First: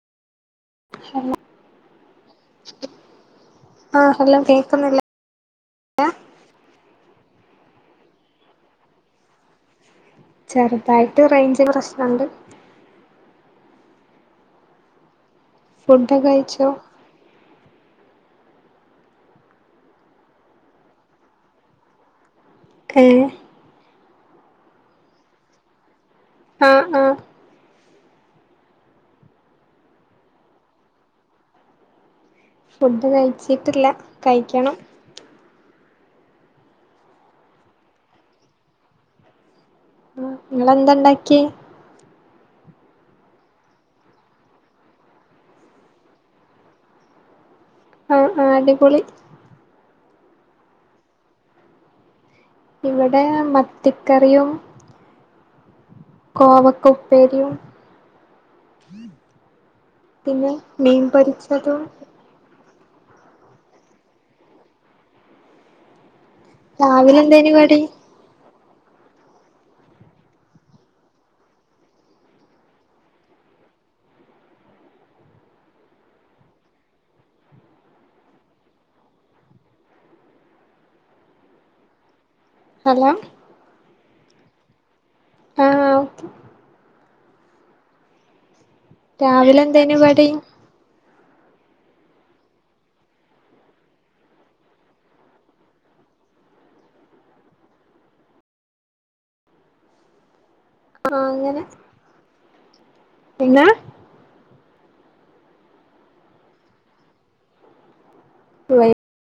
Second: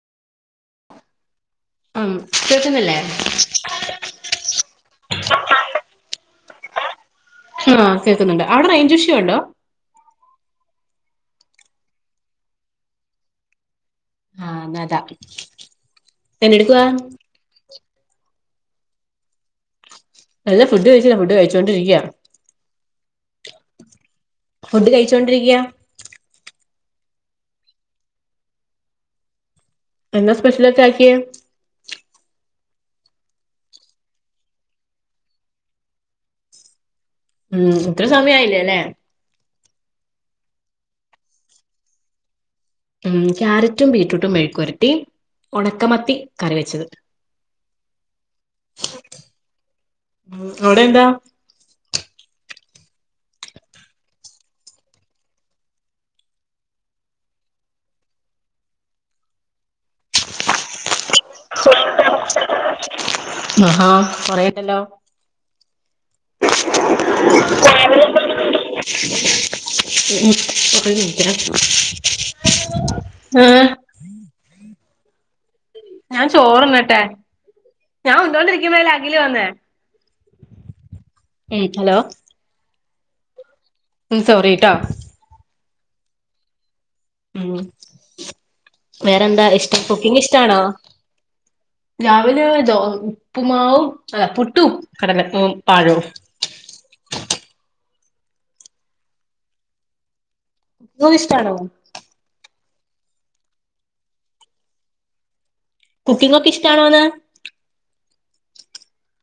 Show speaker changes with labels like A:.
A: hello
B: ഉം കേൾക്കുന്നില്ലേ
A: ആഹ് ഹലോ കേൾക്കുന്നില്ലേ
B: ആഹ് കേർക്കുന്നുണ്ട് അവിടെ റയ്ഞ്ച് ഇഷ്യു ഉണ്ടോ
A: ചെറുതായിട്ട് റേഞ്ച് പ്രശ്നണ്ട്
B: ആ ന്നാ അതാ
A: ഫുഡ്‌ ഒക്കെ കഴിച്ചോ
B: അല്ല ഫുഡ് കഴിച്ചില്ല ഫുഡ് കഴിച്ചുകൊണ്ടിരിക്ക
A: ഏ
B: ഫുഡ് കഴിച്ചോണ്ടിരിക്ക
A: ആഹ് ആഹ്
B: എന്നാ സ്പെഷ്യൽ ഒക്കെ ആക്കിയേ
A: ഫുഡ് കഴിച്ചിട്ടില്ല കഴിക്കണം
B: മ് ഇത്ര സമയായില്ലലേ
A: ആഹ് ഇങ്ങളെന്താ ഇണ്ടാക്കിയെ
B: ഉമ് ക്യാരറ്റും ബീട്രൂട്ടും മെഴക്ക്പുരട്ടി ഉണക്കമത്തി കറി വെച്ചത്
A: ആഹ് ആഹ് അടിപൊളി
B: അവിടെന്താ
A: ഇവടെ മത്തിക്കറിയും കോവക്ക ഉപ്പേരിയും പിന്നെ മീൻപൊരി
B: ചുട്ട അരച്ച ആഹാ കൊറെയുണ്ടല്ലോ
A: രാവിലെ എന്തേനി കടി
B: [inaudible] അഹ് [inaudible] ഞാൻ ചോറ്ന്നട്ടെ ഞാൻ ഉണ്ടോണ്ടിരിക്കുമ്പോ അല്ലെ അകില് വന്നേ ഏ ഹലോ
A: ഹലോ
B: മ് സോറിട്ടോ
A: ആഹ് ഓക്കേ
B: ഉം വേറെന്താ
A: രാവിലെ
B: ഇഷ്ടം
A: എന്തേനു
B: കുക്കിംഗ്‌
A: കടി
B: ഇഷ്ടാണോ രാവിലെ ദോ ഉപ്പുമാവും ഹേ പുട്ടും കടല പഴൊം ഇങ്ങൾക്ക്
A: ആഹ്
B: ഇഷ്ടാണോ
A: പിന്നെ
B: കുക്കിംഗൊക്കെ ഇഷ്ടാണോന്ന്
A: [inaudible]